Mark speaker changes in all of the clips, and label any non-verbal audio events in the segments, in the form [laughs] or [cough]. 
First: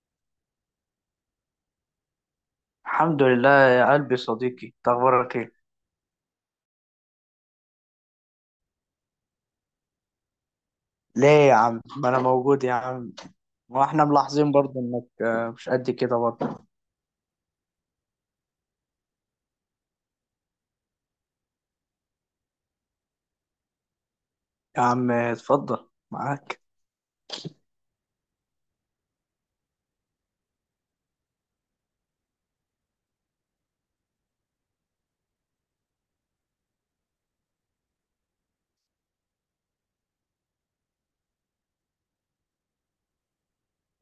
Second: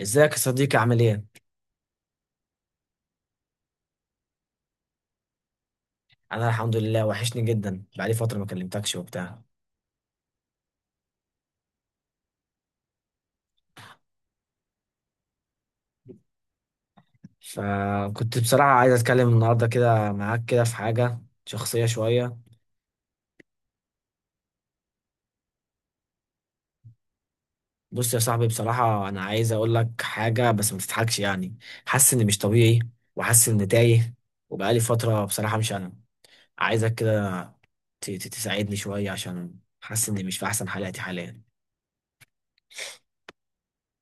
Speaker 1: ازيك يا صديقي؟ عامل ايه؟
Speaker 2: الحمد لله يا قلبي، صديقي إنت اخبارك ايه؟
Speaker 1: انا الحمد لله، وحشني جدا، بقالي فترة ما كلمتكش وبتاع.
Speaker 2: ليه يا عم؟ ما انا [laughs] موجود يا عم. واحنا ملاحظين برضه انك مش قد كده برضه.
Speaker 1: فكنت بصراحة عايز اتكلم النهاردة كده معاك كده في حاجة شخصية شوية.
Speaker 2: يا عم اتفضل معاك.
Speaker 1: بص يا صاحبي، بصراحة انا عايز اقول لك حاجة بس ما تضحكش. يعني حاسس اني مش طبيعي، وحاسس اني تايه، وبقالي فترة بصراحة مش انا. عايزك كده تساعدني شوية، عشان حاسس اني مش في احسن حالاتي حاليا.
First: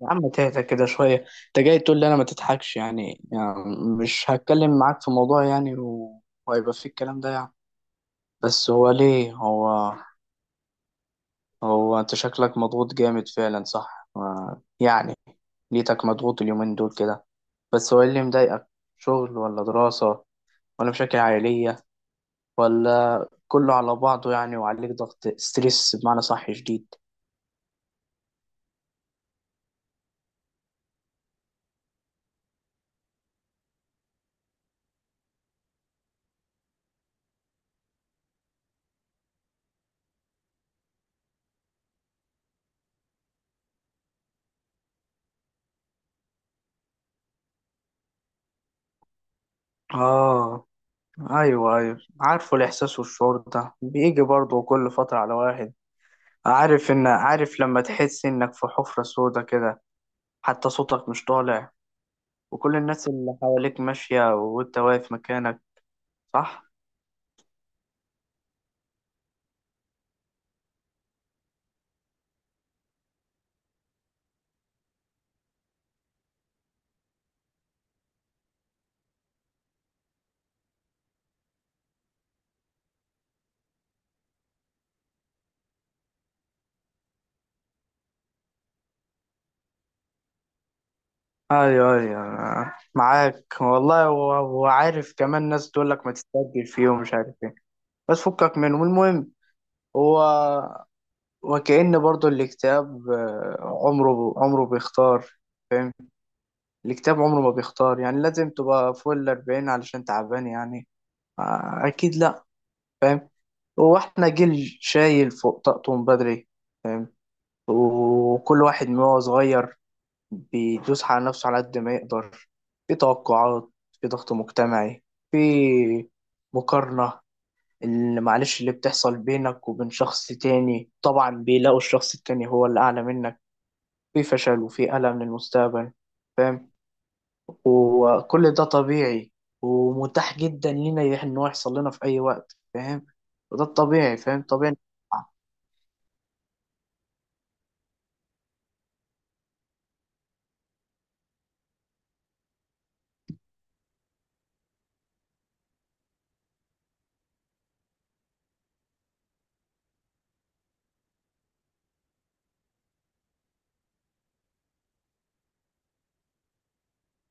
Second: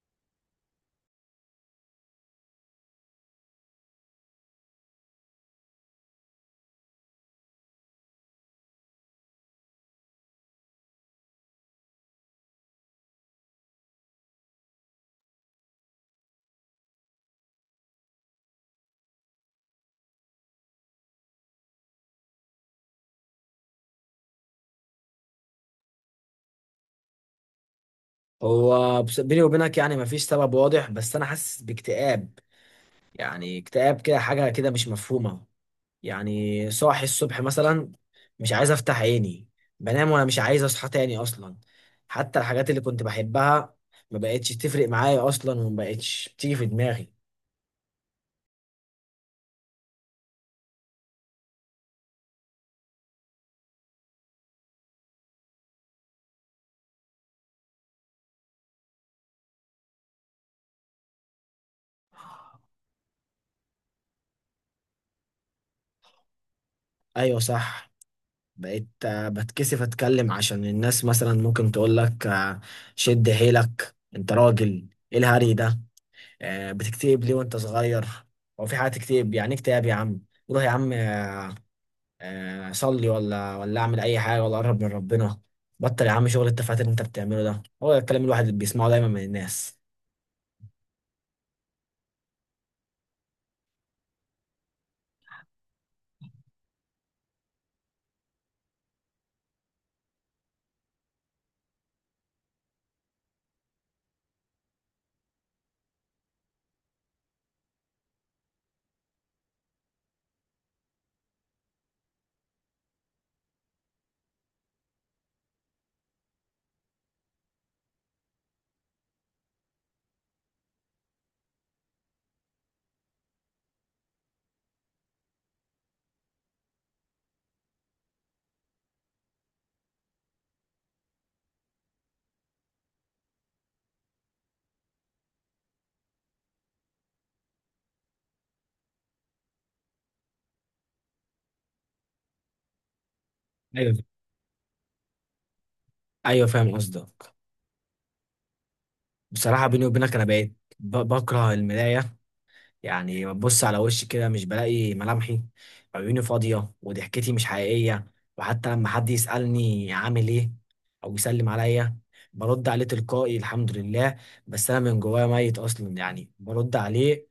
Speaker 2: يا عم تهدى كده شويه. انت جاي تقول لي انا ما تضحكش يعني. مش هتكلم معاك في موضوع يعني وهيبقى فيه الكلام ده يعني. بس هو ليه هو؟ هو انت شكلك مضغوط جامد فعلا صح، يعني. ليتك مضغوط اليومين دول كده. بس هو إيه اللي مضايقك؟ شغل ولا دراسة؟ ولا مشاكل عائلية؟ ولا كله على بعضه يعني وعليك ضغط ستريس بمعنى صح شديد؟
Speaker 1: هو بيني وبينك يعني مفيش سبب واضح، بس انا حاسس باكتئاب. يعني اكتئاب كده، حاجة كده مش مفهومة. يعني صاحي الصبح مثلا مش عايز افتح عيني، بنام وانا مش عايز اصحى تاني اصلا. حتى الحاجات اللي كنت بحبها ما بقتش تفرق معايا اصلا، وما بقتش بتيجي في دماغي.
Speaker 2: آه. أيوه أيوه، عارفه الإحساس والشعور ده بيجي برضه كل فترة على واحد. عارف لما تحس إنك في حفرة سودا كده، حتى صوتك مش طالع، وكل الناس اللي حواليك ماشية وأنت واقف مكانك. صح؟
Speaker 1: ايوه، صح. بقيت بتكسف اتكلم، عشان الناس مثلا ممكن تقول لك شد حيلك، انت راجل، ايه الهري ده؟ بتكتئب ليه وانت صغير؟ هو في حاجه تكتئب؟ يعني إيه اكتئاب يا عم؟ روح يا عم اصلي ولا ولا اعمل اي حاجه ولا اقرب من ربنا. بطل يا عم شغل التفاهات اللي انت بتعمله ده. هو ده الكلام الواحد اللي بيسمعه دايما من الناس.
Speaker 2: أيوه أيوه معاك والله، وعارف كمان ناس تقول لك ما تستعجل فيه ومش عارف إيه. بس فكك منه المهم. هو وكأن برضو الكتاب، عمره بيختار. فاهم؟ الكتاب عمره ما بيختار، يعني لازم تبقى فوق الأربعين علشان تعبان يعني؟ آه، أكيد لأ. فاهم؟ هو احنا جيل شايل فوق طاقته من بدري. فاهم؟ وكل واحد من هو صغير بيدوس على نفسه على قد ما يقدر. في توقعات، في ضغط مجتمعي، في مقارنة اللي معلش اللي بتحصل بينك وبين شخص تاني طبعا بيلاقوا الشخص التاني هو اللي أعلى منك، في فشل وفي ألم للمستقبل. فاهم؟ وكل ده طبيعي ومتاح جدا لينا إن هو يحصل لنا في أي وقت. فاهم؟ وده
Speaker 1: ايوه
Speaker 2: الطبيعي، فاهم، طبيعي.
Speaker 1: ايوه، فاهم قصدك. بصراحه بيني وبينك انا بقيت بكره المرايه. يعني ببص على وشي كده مش بلاقي ملامحي، عيوني فاضيه وضحكتي مش حقيقيه. وحتى لما حد يسالني عامل ايه او يسلم عليا، برد عليه تلقائي الحمد لله، بس انا من جوايا ميت اصلا. يعني برد عليه،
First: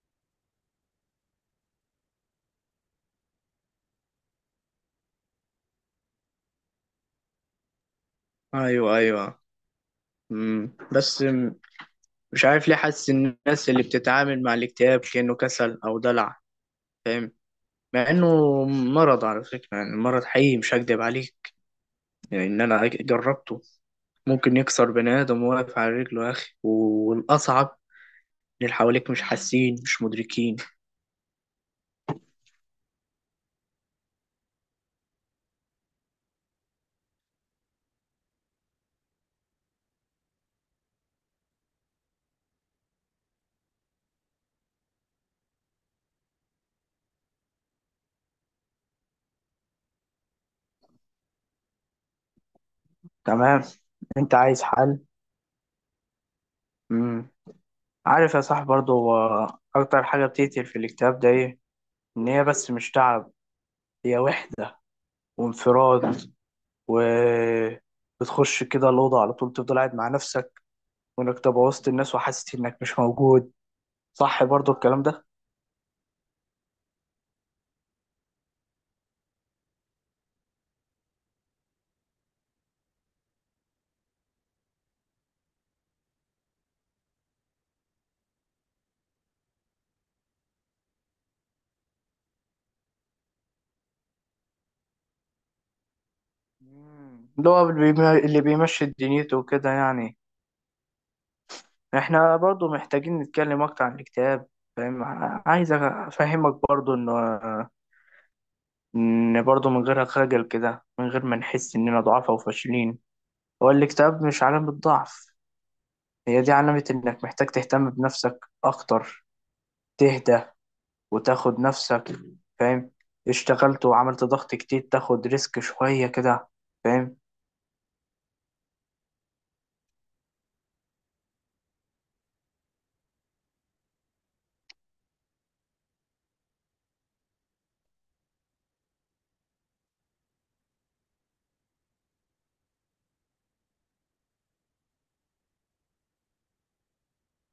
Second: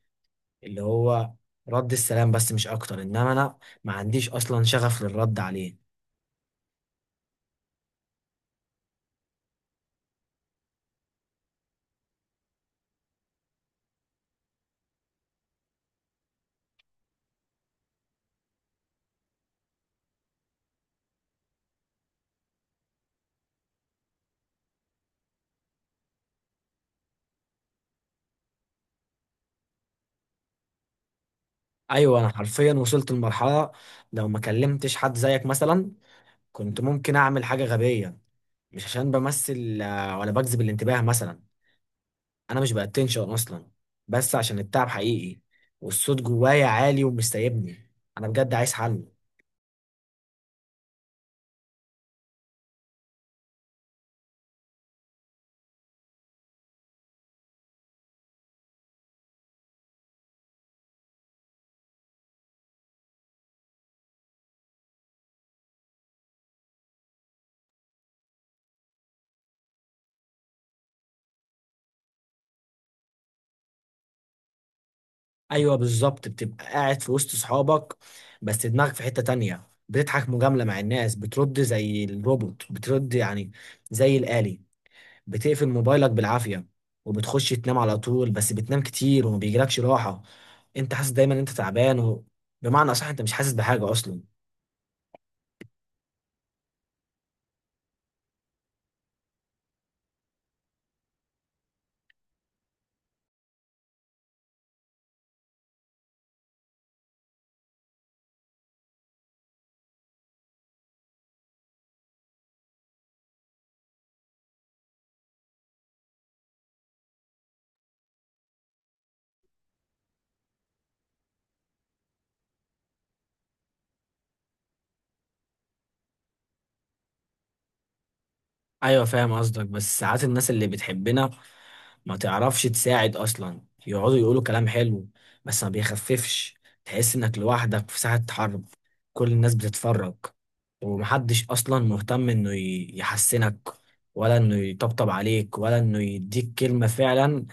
Speaker 1: اللي هو رد السلام بس مش اكتر، انما انا ما عنديش اصلا شغف للرد عليه.
Speaker 2: ايوه ايوه. بس مش عارف ليه حاسس إن الناس اللي بتتعامل مع الاكتئاب كأنه كسل او دلع. فاهم؟ مع انه مرض على فكرة، يعني مرض حقيقي مش هكدب عليك، يعني ان انا جربته. ممكن يكسر بني آدم واقف على رجله يا أخي. والأصعب إن اللي حواليك مش حاسين، مش مدركين.
Speaker 1: ايوه، انا حرفيا وصلت لمرحله لو ما كلمتش حد زيك مثلا كنت ممكن اعمل حاجه غبيه. مش عشان بمثل ولا بجذب الانتباه مثلا، انا مش باتنشن اصلا، بس عشان التعب حقيقي، والصوت جوايا عالي ومش سايبني. انا بجد عايز حل.
Speaker 2: تمام. انت عايز حل. مم. عارف يا صاحبي برضو، هو اكتر حاجة بتقتل في الاكتئاب ده ايه؟ ان هي بس مش تعب، هي وحدة، وانفراد، و بتخش كده الأوضة على طول تفضل قاعد مع نفسك، وإنك تبقى وسط الناس وحاسس إنك مش موجود. صح برضو الكلام ده؟
Speaker 1: ايوه بالظبط، بتبقى قاعد في وسط صحابك بس دماغك في حتة تانية، بتضحك مجاملة مع الناس، بترد زي الروبوت بترد يعني، زي الآلي. بتقفل موبايلك بالعافية، وبتخش تنام على طول، بس بتنام كتير وما بيجيلكش راحة. انت حاسس دايما إن انت تعبان، و... بمعنى اصح انت مش حاسس بحاجة اصلا.
Speaker 2: مم. اللي هو اللي بيمشي دنيته وكده يعني. احنا برضو محتاجين نتكلم أكتر عن الاكتئاب. فاهم؟ عايز أفهمك برضو إنه، إن برضه من غير خجل كده، من غير ما نحس إننا ضعاف أو فاشلين. هو الاكتئاب مش علامة ضعف، هي دي علامة إنك محتاج تهتم بنفسك أكتر، تهدى وتاخد نفسك. فاهم؟ اشتغلت وعملت ضغط كتير، تاخد ريسك شوية كده. فاهم؟
Speaker 1: ايوه فاهم قصدك، بس ساعات الناس اللي بتحبنا ما تعرفش تساعد اصلا. يقعدوا يقولوا كلام حلو بس ما بيخففش. تحس انك لوحدك في ساحة حرب، كل الناس بتتفرج، ومحدش اصلا مهتم انه يحسنك، ولا انه يطبطب عليك، ولا انه يديك كلمة فعلا.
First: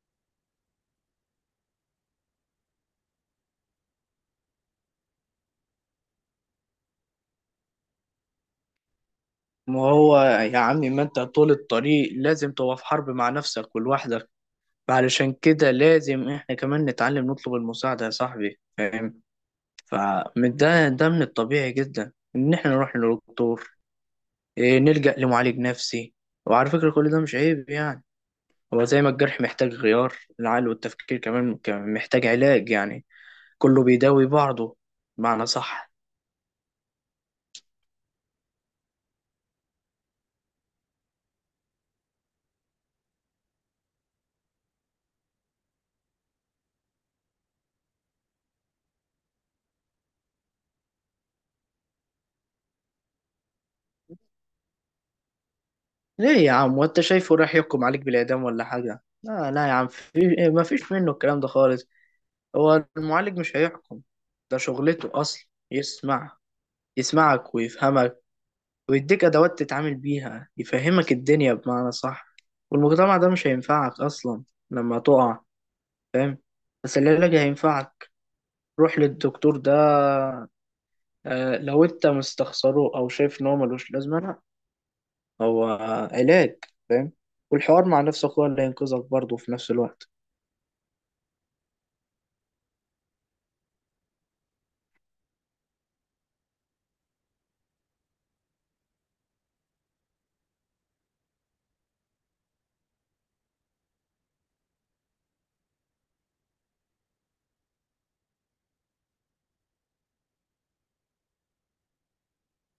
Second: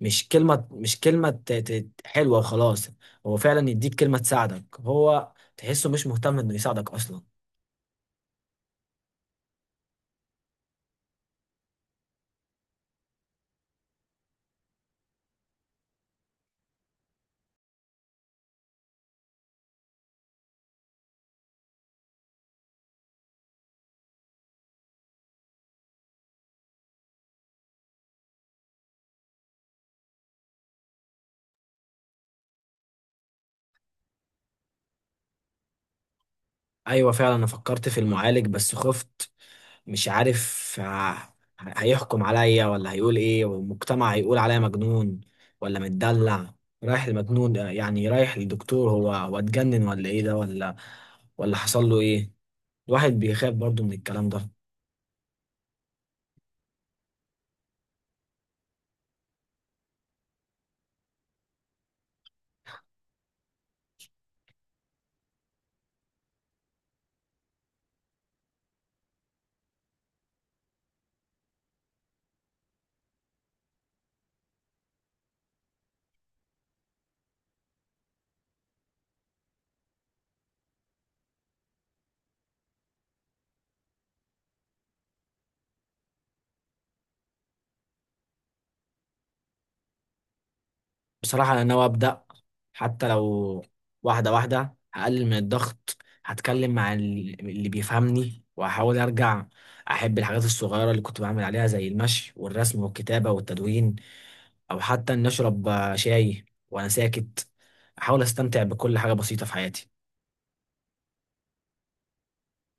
Speaker 1: مش كلمة، مش كلمة حلوة وخلاص، هو فعلا يديك كلمة تساعدك. هو تحسه مش مهتم انه يساعدك اصلا.
Speaker 2: ما هو يا عمي، ما انت طول الطريق لازم تبقى في حرب مع نفسك ولوحدك. علشان كده لازم احنا كمان نتعلم نطلب المساعدة يا صاحبي. فاهم؟ فده من الطبيعي جدا ان احنا نروح للدكتور، إيه، نلجأ لمعالج نفسي. وعلى فكرة كل ده مش عيب يعني. هو زي ما الجرح محتاج غيار، العقل والتفكير كمان كمان محتاج علاج يعني. كله بيداوي بعضه، معنى صح.
Speaker 1: ايوه فعلا، انا فكرت في المعالج بس خفت. مش عارف هيحكم عليا ولا هيقول ايه، والمجتمع هيقول عليا مجنون ولا متدلع. رايح المجنون يعني، رايح للدكتور، هو اتجنن ولا ايه ده، ولا ولا حصل له ايه. الواحد بيخاف برضو من الكلام ده.
Speaker 2: ليه يا عم؟ وانت شايفه راح يحكم عليك بالإعدام ولا حاجة؟ لا لا يا عم، في إيه، ما فيش منه الكلام ده خالص. هو المعالج مش هيحكم، ده شغلته أصلا يسمع، يسمعك ويفهمك، ويديك أدوات تتعامل بيها، يفهمك الدنيا بمعنى صح. والمجتمع ده مش هينفعك أصلا لما تقع. فاهم؟ بس العلاج هينفعك. روح للدكتور ده. لو انت مستخسره او شايف ان هو ملوش لازمه، لا، هو علاج. فاهم؟ والحوار مع نفسك هو اللي هينقذك برضه في نفس الوقت.
Speaker 1: بصراحة أنا ناوي أبدأ، حتى لو واحدة واحدة هقلل من الضغط. هتكلم مع اللي بيفهمني، وهحاول أرجع أحب الحاجات الصغيرة اللي كنت بعمل عليها، زي المشي والرسم والكتابة والتدوين، أو حتى إني أشرب شاي وأنا ساكت. أحاول أستمتع بكل حاجة بسيطة في حياتي.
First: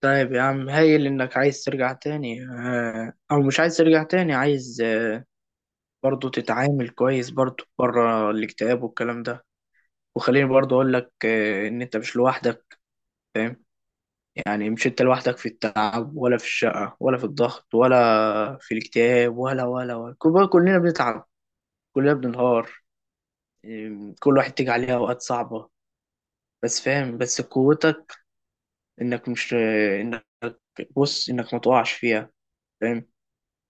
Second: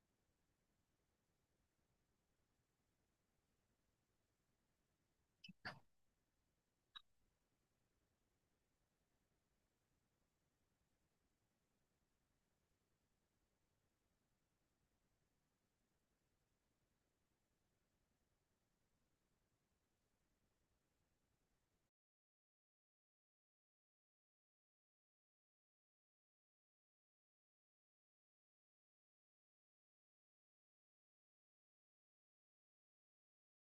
Speaker 2: طيب يا عم، هايل انك عايز ترجع تاني، او مش عايز ترجع تاني، عايز برضه تتعامل كويس برضه بره الاكتئاب والكلام ده. وخليني برضه اقول لك ان انت مش لوحدك. فاهم؟ يعني مش انت لوحدك في التعب ولا في الشقة ولا في الضغط ولا في الاكتئاب كلنا بنتعب، كلنا بننهار، إيه، كل واحد تيجي عليه اوقات صعبة. بس فاهم، بس قوتك انك مش انك بص، انك ما تقعش فيها. فاهم؟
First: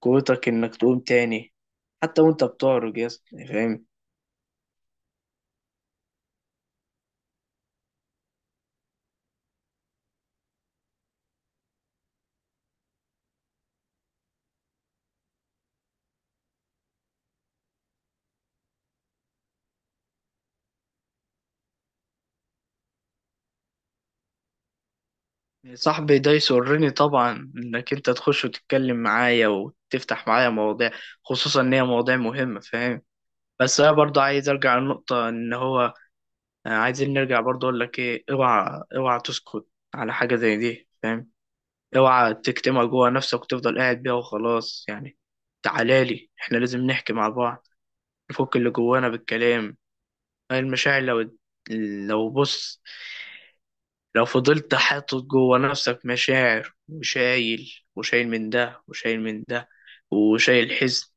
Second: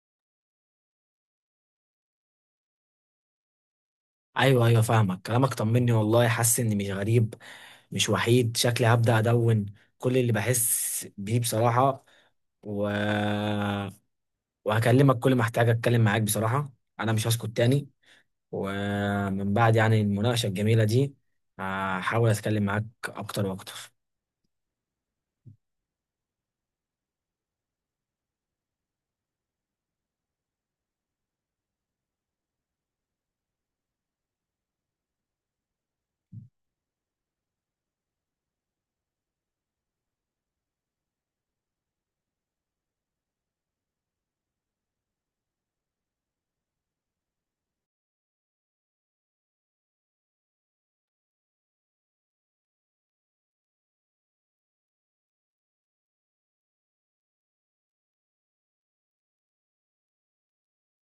Speaker 2: قوتك انك تقوم تاني، حتى وانت بتعرج يا اسطى، فاهم؟
Speaker 1: أيوه أيوه، فاهمك. كلامك طمني والله، حاسس إني مش غريب، مش وحيد. شكلي هبدأ أدون كل اللي بحس بيه بصراحة، و... وهكلمك كل ما احتاج اتكلم معاك. بصراحة انا مش هسكت تاني، ومن بعد يعني المناقشة الجميلة دي هحاول اتكلم معاك اكتر واكتر.
Speaker 2: صاحبي، ده يسرني طبعا انك انت تخش وتتكلم معايا وتفتح معايا مواضيع، خصوصا ان هي مواضيع مهمة. فاهم؟ بس انا برضه عايز ارجع للنقطة ان هو، عايزين نرجع، برضه اقول لك ايه، اوعى اوعى تسكت على حاجة زي دي. فاهم؟ اوعى تكتمها جوه نفسك وتفضل قاعد بيها وخلاص يعني. تعالى لي، احنا لازم نحكي مع بعض، نفك اللي جوانا بالكلام. المشاعر لو لو بص، لو فضلت حاطط جوه نفسك مشاعر، وشايل وشايل من ده وشايل من ده، وشايل حزن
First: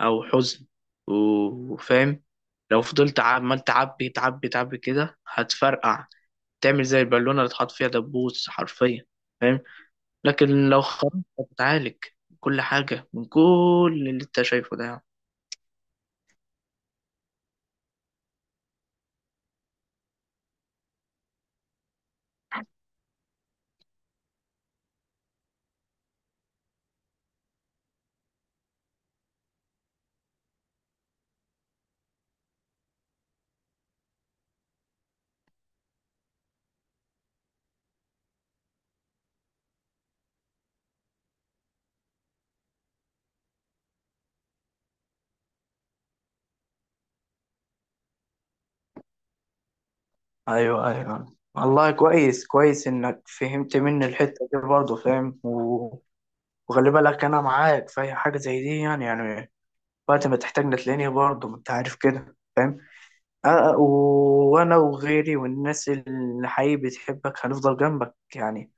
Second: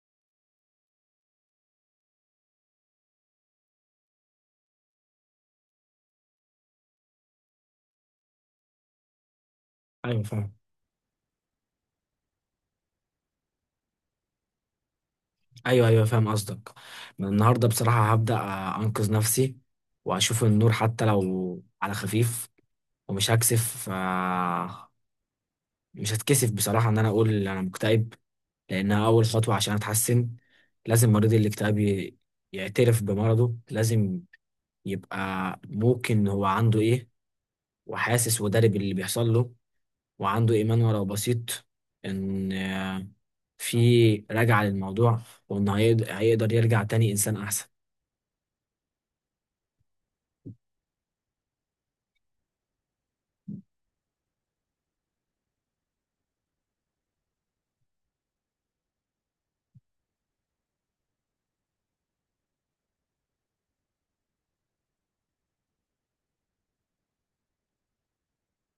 Speaker 2: او حزن وفاهم، لو فضلت عمال تعبي تعبي تعبي كده هتفرقع، تعمل زي البالونة اللي اتحط فيها دبوس حرفيا. فاهم؟
Speaker 1: ايوه فاهم.
Speaker 2: لكن لو خرجت هتتعالج كل حاجة من كل اللي انت شايفه ده يعني.
Speaker 1: ايوه ايوه فاهم قصدك. من النهاردة بصراحة هبدأ انقذ نفسي، واشوف النور حتى لو على خفيف. ومش هكسف مش هتكسف بصراحة ان انا اقول انا مكتئب، لانها اول خطوة عشان اتحسن. لازم مريض الاكتئاب يعترف بمرضه. لازم يبقى ممكن هو عنده ايه، وحاسس ودارب اللي بيحصل له، وعنده إيمان ولو بسيط إن في رجعة للموضوع، وإن هيقدر يرجع تاني إنسان أحسن.
Speaker 2: ايوه ايوه والله، كويس كويس انك فهمت مني الحته دي برضه. فاهم؟ وخلي بالك انا معاك في اي حاجه زي دي يعني. وقت ما تحتاجني تلاقيني برضه، ما انت عارف كده. فاهم؟ أه، وانا وغيري والناس اللي حقيقي بتحبك هنفضل جنبك يعني.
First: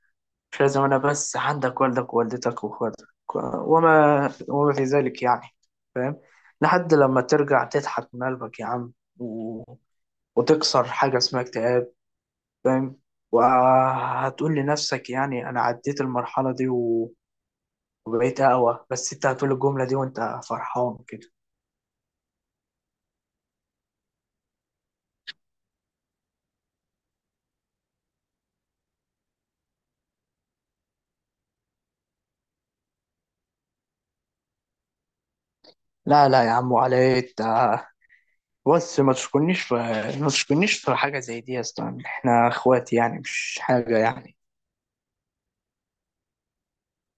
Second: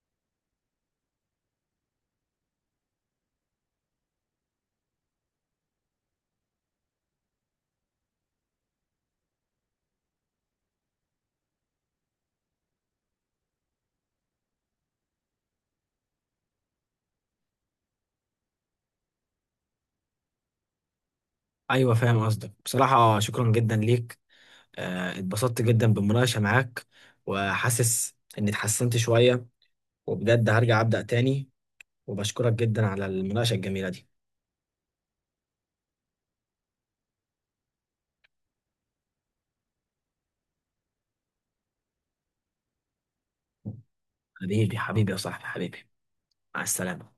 Speaker 2: مش لازم أنا بس، عندك والدك ووالدتك وإخواتك، وما في ذلك يعني. فاهم؟ لحد لما ترجع تضحك من قلبك يا عم، و... وتكسر حاجة اسمها اكتئاب. فاهم؟ وهتقول لنفسك يعني أنا عديت المرحلة دي وبقيت أقوى، بس أنت هتقول الجملة دي وأنت فرحان كده.
Speaker 1: أيوة فاهم قصدك. بصراحة شكرا جدا ليك، اتبسطت جدا بالمناقشة معاك، وحاسس إني اتحسنت شوية، وبجد هرجع أبدأ تاني، وبشكرك جدا على المناقشة الجميلة دي.
Speaker 2: لا لا يا عم، وعلى إيه أنت؟ بص، ما تشكرنيش في حاجة زي دي يا اسطى، احنا اخوات يعني، مش حاجة يعني.
Speaker 1: حبيبي، حبيبي يا صاحبي، حبيبي. مع السلامة.